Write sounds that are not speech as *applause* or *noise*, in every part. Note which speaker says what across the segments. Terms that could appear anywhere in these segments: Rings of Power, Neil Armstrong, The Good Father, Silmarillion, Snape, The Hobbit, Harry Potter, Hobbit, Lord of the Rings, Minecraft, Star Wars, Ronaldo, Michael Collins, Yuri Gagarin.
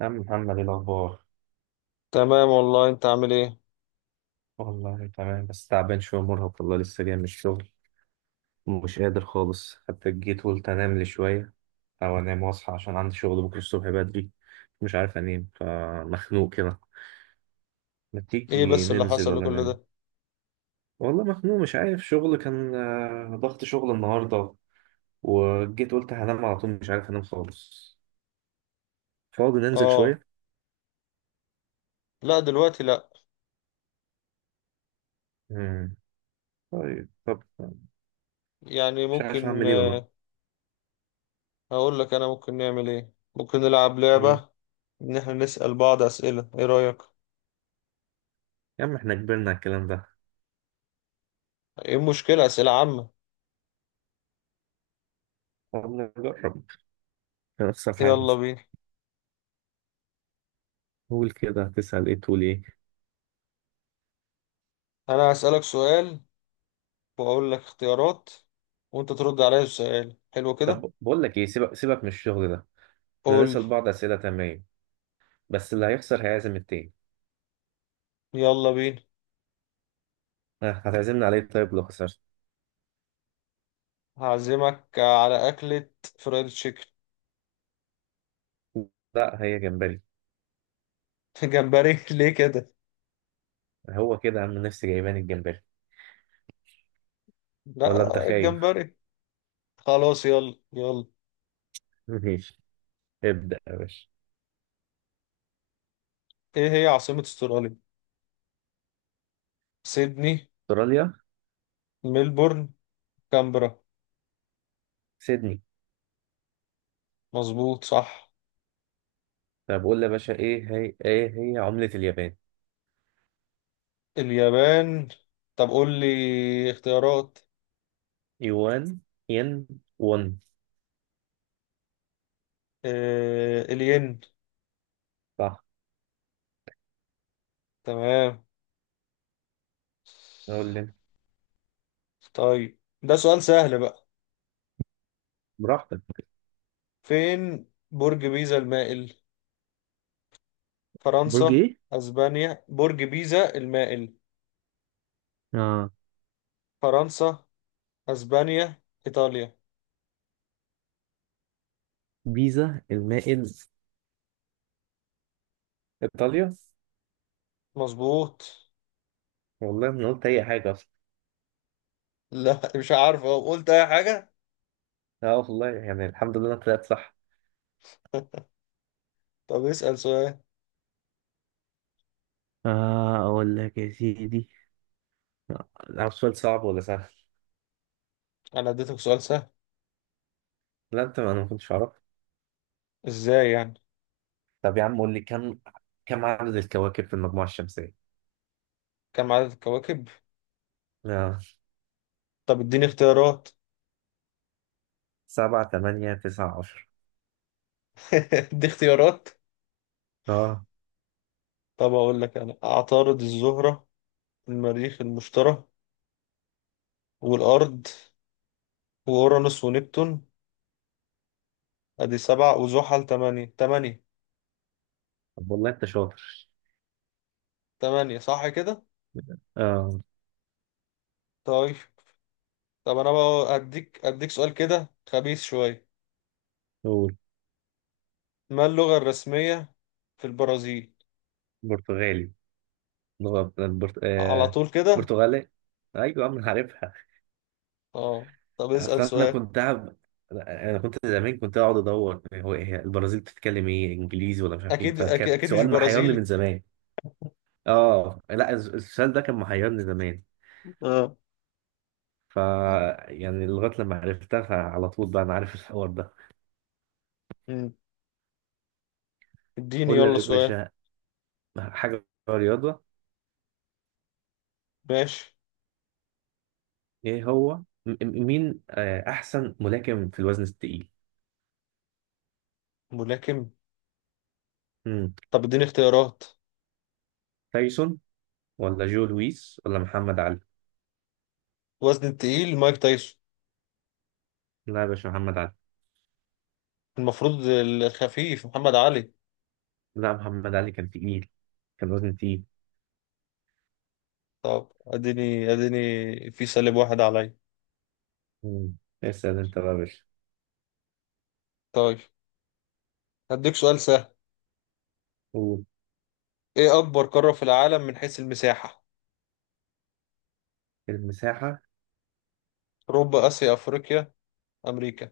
Speaker 1: يا عم محمد، إيه الأخبار؟
Speaker 2: تمام والله، انت عامل ايه؟
Speaker 1: والله تمام، بس تعبان شوية مرهق. والله لسه جاي من الشغل ومش قادر خالص. حتى جيت قلت أنام لي شوية، أو أنام وأصحى عشان عندي شغل بكرة الصبح بدري. مش عارف أنام فمخنوق كده. ما
Speaker 2: ايه
Speaker 1: تيجي
Speaker 2: بس اللي
Speaker 1: ننزل
Speaker 2: حصل
Speaker 1: ولا
Speaker 2: لكل
Speaker 1: نعمل؟
Speaker 2: ده؟
Speaker 1: والله مخنوق مش عارف، شغل كان ضغط شغل النهاردة. وجيت قلت هنام على طول، مش عارف أنام خالص. فاضي ننزل
Speaker 2: اه،
Speaker 1: شوية؟
Speaker 2: لا دلوقتي لا.
Speaker 1: مم. طيب طب
Speaker 2: يعني
Speaker 1: مش عارف
Speaker 2: ممكن
Speaker 1: أعمل إيه والله.
Speaker 2: هقول لك انا ممكن نعمل ايه. ممكن نلعب
Speaker 1: مم.
Speaker 2: لعبة، ان احنا نسأل بعض اسئلة. ايه رأيك؟
Speaker 1: يا عم إحنا كبرنا على الكلام ده.
Speaker 2: ايه المشكلة؟ اسئلة عامة.
Speaker 1: طب نجرب، نفس الحاجة.
Speaker 2: يلا بينا.
Speaker 1: قول كده، هتسأل ايه تقول ايه؟
Speaker 2: انا هسألك سؤال، واقول لك اختيارات، وانت ترد عليا السؤال. حلو كده.
Speaker 1: طب بقول لك ايه، سيبك سيبك من الشغل ده. احنا
Speaker 2: قول.
Speaker 1: هنسأل بعض أسئلة، تمام، بس اللي هيخسر هيعزم التاني.
Speaker 2: يلا بينا.
Speaker 1: ها، هتعزمني عليه طيب لو خسرت؟
Speaker 2: هعزمك على اكلة فرايد تشيكن.
Speaker 1: لا هي جمبري.
Speaker 2: *laughs* جمبري ليه كده؟
Speaker 1: هو كده يا عم، نفسي جايباني الجمبري. ولا انت
Speaker 2: لا
Speaker 1: خايف؟
Speaker 2: الجمبري. خلاص، يلا يلا.
Speaker 1: *laughs* ماشي. ابدأ يا باشا.
Speaker 2: ايه هي عاصمة استراليا؟ سيدني،
Speaker 1: استراليا؟
Speaker 2: ملبورن، كامبرا.
Speaker 1: سيدني.
Speaker 2: مظبوط، صح.
Speaker 1: طب قول لي يا باشا، ايه هي عملة اليابان؟
Speaker 2: اليابان. طب قول لي اختيارات.
Speaker 1: يوان، ين، ون.
Speaker 2: آه، الين.
Speaker 1: صح.
Speaker 2: تمام.
Speaker 1: قول لي.
Speaker 2: طيب ده سؤال سهل بقى.
Speaker 1: براحتك.
Speaker 2: فين برج بيزا المائل؟
Speaker 1: برج
Speaker 2: فرنسا،
Speaker 1: ايه؟
Speaker 2: اسبانيا. برج بيزا المائل؟
Speaker 1: اه.
Speaker 2: فرنسا، اسبانيا، ايطاليا.
Speaker 1: بيزا المائل. ايطاليا.
Speaker 2: مظبوط. *laughs*
Speaker 1: والله ما قلت اي حاجه اصلا.
Speaker 2: لا مش عارف أهو، قلت اي حاجة.
Speaker 1: اه والله يعني الحمد لله انا طلعت صح.
Speaker 2: طب اسأل سؤال.
Speaker 1: أقول لك يا سيدي، عارف سؤال صعب ولا سهل؟
Speaker 2: انا اديتك سؤال سهل.
Speaker 1: لا، انا ما كنتش اعرف.
Speaker 2: ازاي يعني؟
Speaker 1: طب يا عم قول لي كم عدد الكواكب في المجموعه الشمسيه؟
Speaker 2: كم عدد الكواكب؟
Speaker 1: اه.
Speaker 2: طب اديني اختيارات.
Speaker 1: سبعة، تمانية، تسعة، عشر.
Speaker 2: *laughs* ادي اختيارات.
Speaker 1: اه.
Speaker 2: طب اقول لك انا: عطارد، الزهرة، المريخ، المشتري، والارض، واورانوس، ونبتون. ادي سبعة، وزحل تمانية. تمانية.
Speaker 1: طب والله انت شاطر.
Speaker 2: تمانية صح كده؟
Speaker 1: اه.
Speaker 2: طيب. طب انا بقى اديك سؤال كده خبيث شوية.
Speaker 1: قول.
Speaker 2: ما اللغة الرسمية في البرازيل؟
Speaker 1: برتغالي. لغة برت...
Speaker 2: على
Speaker 1: آه.
Speaker 2: طول كده؟
Speaker 1: برتغالي. ايوه يا عم عارف.
Speaker 2: اه. طب
Speaker 1: اصل
Speaker 2: اسأل سؤال.
Speaker 1: انا كنت زمان كنت اقعد ادور هو إيه البرازيل بتتكلم ايه، انجليزي ولا مش عارف ايه،
Speaker 2: اكيد،
Speaker 1: فكان
Speaker 2: أكيد مش
Speaker 1: سؤال محيرني من
Speaker 2: برازيلي.
Speaker 1: زمان. اه لا، السؤال ده كان محيرني زمان.
Speaker 2: اه.
Speaker 1: ف يعني لغايه لما عرفتها فعلى طول بقى انا عارف *laughs* الحوار ده.
Speaker 2: مم. اديني
Speaker 1: قول لي
Speaker 2: يلا
Speaker 1: يا
Speaker 2: سؤال.
Speaker 1: باشا، حاجه رياضه.
Speaker 2: ماشي.
Speaker 1: ايه هو م- مين احسن ملاكم في الوزن الثقيل؟
Speaker 2: ملاكم.
Speaker 1: مم.
Speaker 2: طب اديني اختيارات.
Speaker 1: تايسون، ولا جو لويس، ولا محمد علي.
Speaker 2: وزن التقيل، مايك تايسون.
Speaker 1: لا يا باشا، محمد علي.
Speaker 2: المفروض الخفيف محمد علي.
Speaker 1: لا محمد علي كان تقيل، كان وزن تقيل.
Speaker 2: طب اديني في سالب واحد عليا.
Speaker 1: مم. اسأل انت بقى يا باشا.
Speaker 2: طيب هديك سؤال سهل.
Speaker 1: قول.
Speaker 2: ايه اكبر قارة في العالم من حيث المساحة؟
Speaker 1: المساحة.
Speaker 2: اوروبا، اسيا، افريقيا، امريكا.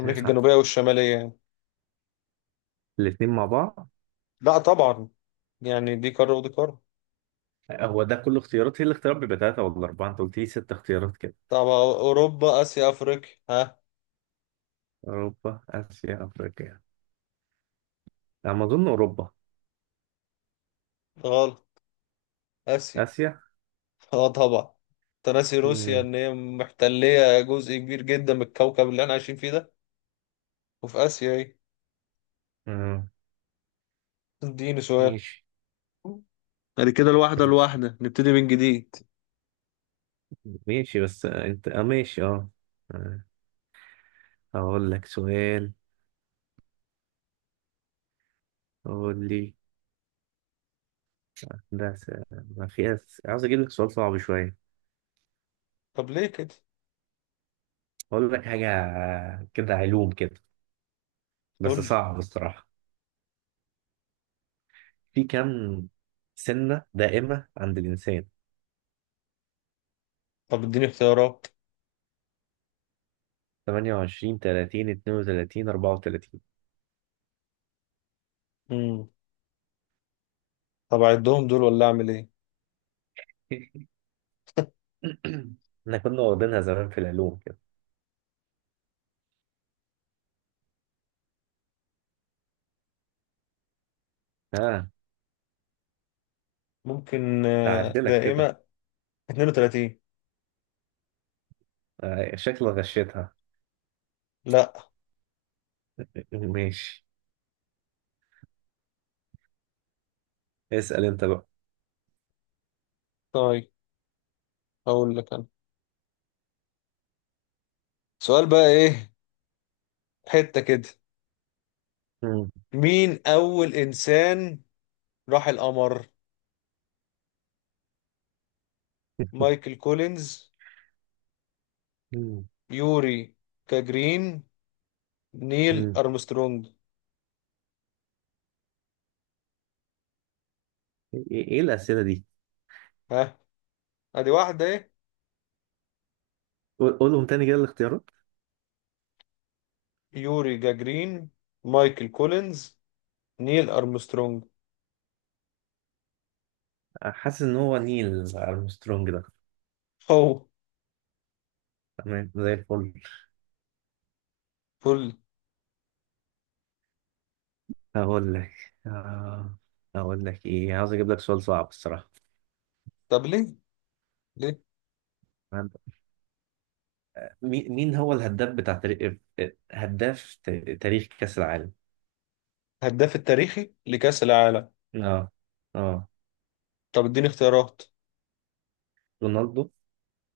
Speaker 2: امريكا الجنوبية والشمالية يعني؟
Speaker 1: الاتنين مع بعض؟
Speaker 2: لا طبعا، يعني دي قارة ودي قارة.
Speaker 1: هو ده كل اختيارات؟ هي الاختيارات بيبقى تلاتة ولا أربعة، أنت قلت لي ست اختيارات كده.
Speaker 2: طب اوروبا، اسيا، افريقيا. ها؟
Speaker 1: أوروبا آسيا أفريقيا. على ما أظن أوروبا.
Speaker 2: غلط. اسيا.
Speaker 1: آسيا.
Speaker 2: *laughs* اه طبعا. تناسي روسيا
Speaker 1: مم.
Speaker 2: ان هي محتلية جزء كبير جدا من الكوكب اللي احنا عايشين فيه ده. وفي اسيا ايه.
Speaker 1: مم.
Speaker 2: اديني سؤال.
Speaker 1: ماشي
Speaker 2: بعد كده الواحدة نبتدي من جديد.
Speaker 1: ماشي بس أنت ماشي أه آه. هقول لك سؤال. قول لي. ده س- ما في أس- عاوز أجيب لك سؤال صعب شوية.
Speaker 2: طب ليه كده؟
Speaker 1: أقول لك حاجة، كده علوم كده، بس
Speaker 2: قول لي.
Speaker 1: صعب الصراحة. في كم سنة دائمة عند الإنسان؟
Speaker 2: طب اديني اختيارات.
Speaker 1: 28، 30، 32، 34.
Speaker 2: امم. طب اعدهم دول ولا اعمل ايه؟
Speaker 1: *clears throat* احنا كنا واخدينها زمان في العلوم كده. ها،
Speaker 2: ممكن
Speaker 1: هعدلك كده.
Speaker 2: دائمة. 32.
Speaker 1: شكلك غشيتها.
Speaker 2: لا.
Speaker 1: ماشي. اسأل انت بقى.
Speaker 2: طيب اقول لك انا سؤال بقى ايه؟ حتة كده.
Speaker 1: مم.
Speaker 2: مين اول انسان راح القمر؟ مايكل كولينز،
Speaker 1: مم.
Speaker 2: يوري جاجرين، نيل
Speaker 1: مم.
Speaker 2: ارمسترونج.
Speaker 1: ايه إيه إيه الأسئلة دي؟
Speaker 2: ها؟ ادي واحدة ايه؟
Speaker 1: قولهم تاني كده الاختيارات.
Speaker 2: يوري جاجرين، مايكل كولينز، نيل ارمسترونج.
Speaker 1: حاسس ان هو نيل ارمسترونج ده.
Speaker 2: هو.
Speaker 1: تمام زي الفل.
Speaker 2: فل.
Speaker 1: هقول لك. آه، هقول لك ايه، عاوز اجيب لك سؤال صعب الصراحة.
Speaker 2: طب ليه؟ ليه؟
Speaker 1: مين هو الهداف بتاع تاريخ، هداف تاريخ كأس العالم؟
Speaker 2: هداف التاريخي لكأس العالم؟
Speaker 1: اه. اه.
Speaker 2: طب اديني اختيارات.
Speaker 1: رونالدو،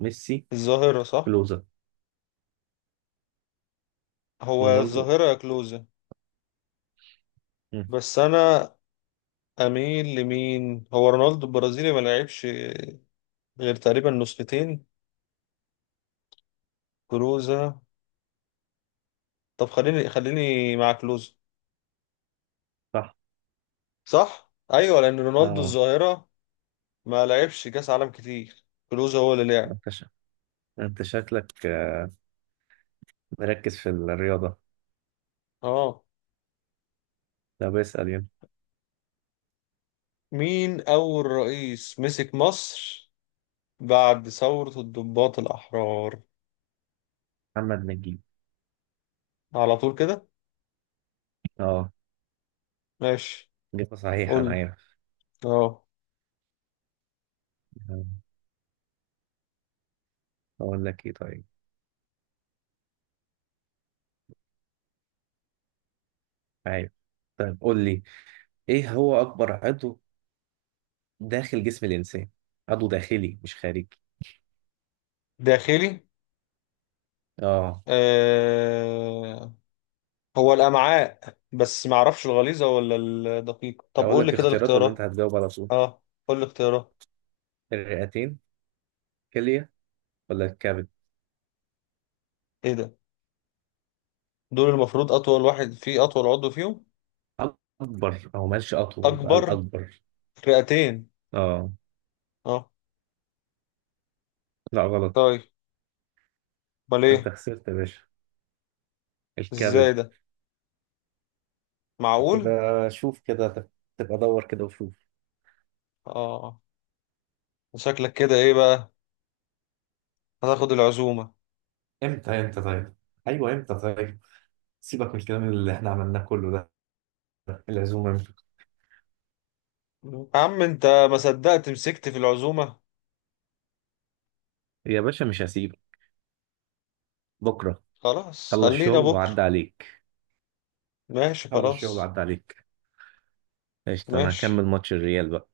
Speaker 1: ميسي،
Speaker 2: الظاهرة، صح.
Speaker 1: كلوزا،
Speaker 2: هو
Speaker 1: رونالدو.
Speaker 2: الظاهرة يا كلوزة.
Speaker 1: مم.
Speaker 2: بس انا اميل لمين، هو رونالدو البرازيلي ما لعبش غير تقريبا نسختين. كلوزة. طب خليني مع كلوزة.
Speaker 1: صح.
Speaker 2: صح، ايوه، لان رونالدو
Speaker 1: اه.
Speaker 2: الظاهرة ما لعبش كأس عالم كتير. كلوزة هو اللي لعب.
Speaker 1: انت شا- انت شكلك مركز في الرياضة.
Speaker 2: اه.
Speaker 1: طب اسأل يلا.
Speaker 2: مين اول رئيس مسك مصر بعد ثورة الضباط الأحرار؟
Speaker 1: محمد نجيب.
Speaker 2: على طول كده؟
Speaker 1: اه.
Speaker 2: ماشي.
Speaker 1: إجابة صحيحة
Speaker 2: قول
Speaker 1: أنا
Speaker 2: لي.
Speaker 1: عارف.
Speaker 2: اه.
Speaker 1: آه، أقول لك إيه طيب. عارف. طيب قول لي، إيه هو أكبر عضو داخل جسم الإنسان؟ عضو داخلي مش خارجي.
Speaker 2: داخلي.
Speaker 1: اه.
Speaker 2: آه، هو الامعاء، بس ما اعرفش الغليظه ولا الدقيقه. طب
Speaker 1: أقول
Speaker 2: قول لي
Speaker 1: لك
Speaker 2: كده
Speaker 1: اختيارات ولا أنت
Speaker 2: الاختيارات.
Speaker 1: هتجاوب على طول؟
Speaker 2: اه قول لي الاختيارات.
Speaker 1: الرئتين، كلية، ولا الكبد.
Speaker 2: ايه ده؟ دول المفروض اطول واحد فيه، اطول عضو فيهم.
Speaker 1: اكبر او ماشي اطول بقى،
Speaker 2: اكبر.
Speaker 1: الاكبر.
Speaker 2: رئتين.
Speaker 1: اه.
Speaker 2: اه.
Speaker 1: لا غلط.
Speaker 2: طيب، امال
Speaker 1: انت
Speaker 2: ايه؟
Speaker 1: خسرت يا باشا.
Speaker 2: ازاي
Speaker 1: الكبد.
Speaker 2: ده؟ معقول؟
Speaker 1: تبقى شوف كده، تبقى دور كده وشوف.
Speaker 2: اه. شكلك كده ايه بقى، هتاخد العزومه.
Speaker 1: امتى؟ امتى طيب؟ ايوه امتى طيب؟ سيبك من الكلام اللي احنا عملناه كله ده. العزومه امتى؟
Speaker 2: يا عم انت، ما صدقت مسكت في العزومه.
Speaker 1: يا باشا مش هسيبك. بكره.
Speaker 2: خلاص،
Speaker 1: خلص
Speaker 2: خلينا
Speaker 1: شغل
Speaker 2: بكره.
Speaker 1: وعدى عليك.
Speaker 2: ماشي
Speaker 1: خلص شغل
Speaker 2: خلاص.
Speaker 1: وعدى عليك. قشطة، انا هكمل
Speaker 2: ماشي،
Speaker 1: ماتش الريال بقى.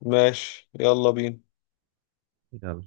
Speaker 2: ماشي، يلا بينا.
Speaker 1: يلا.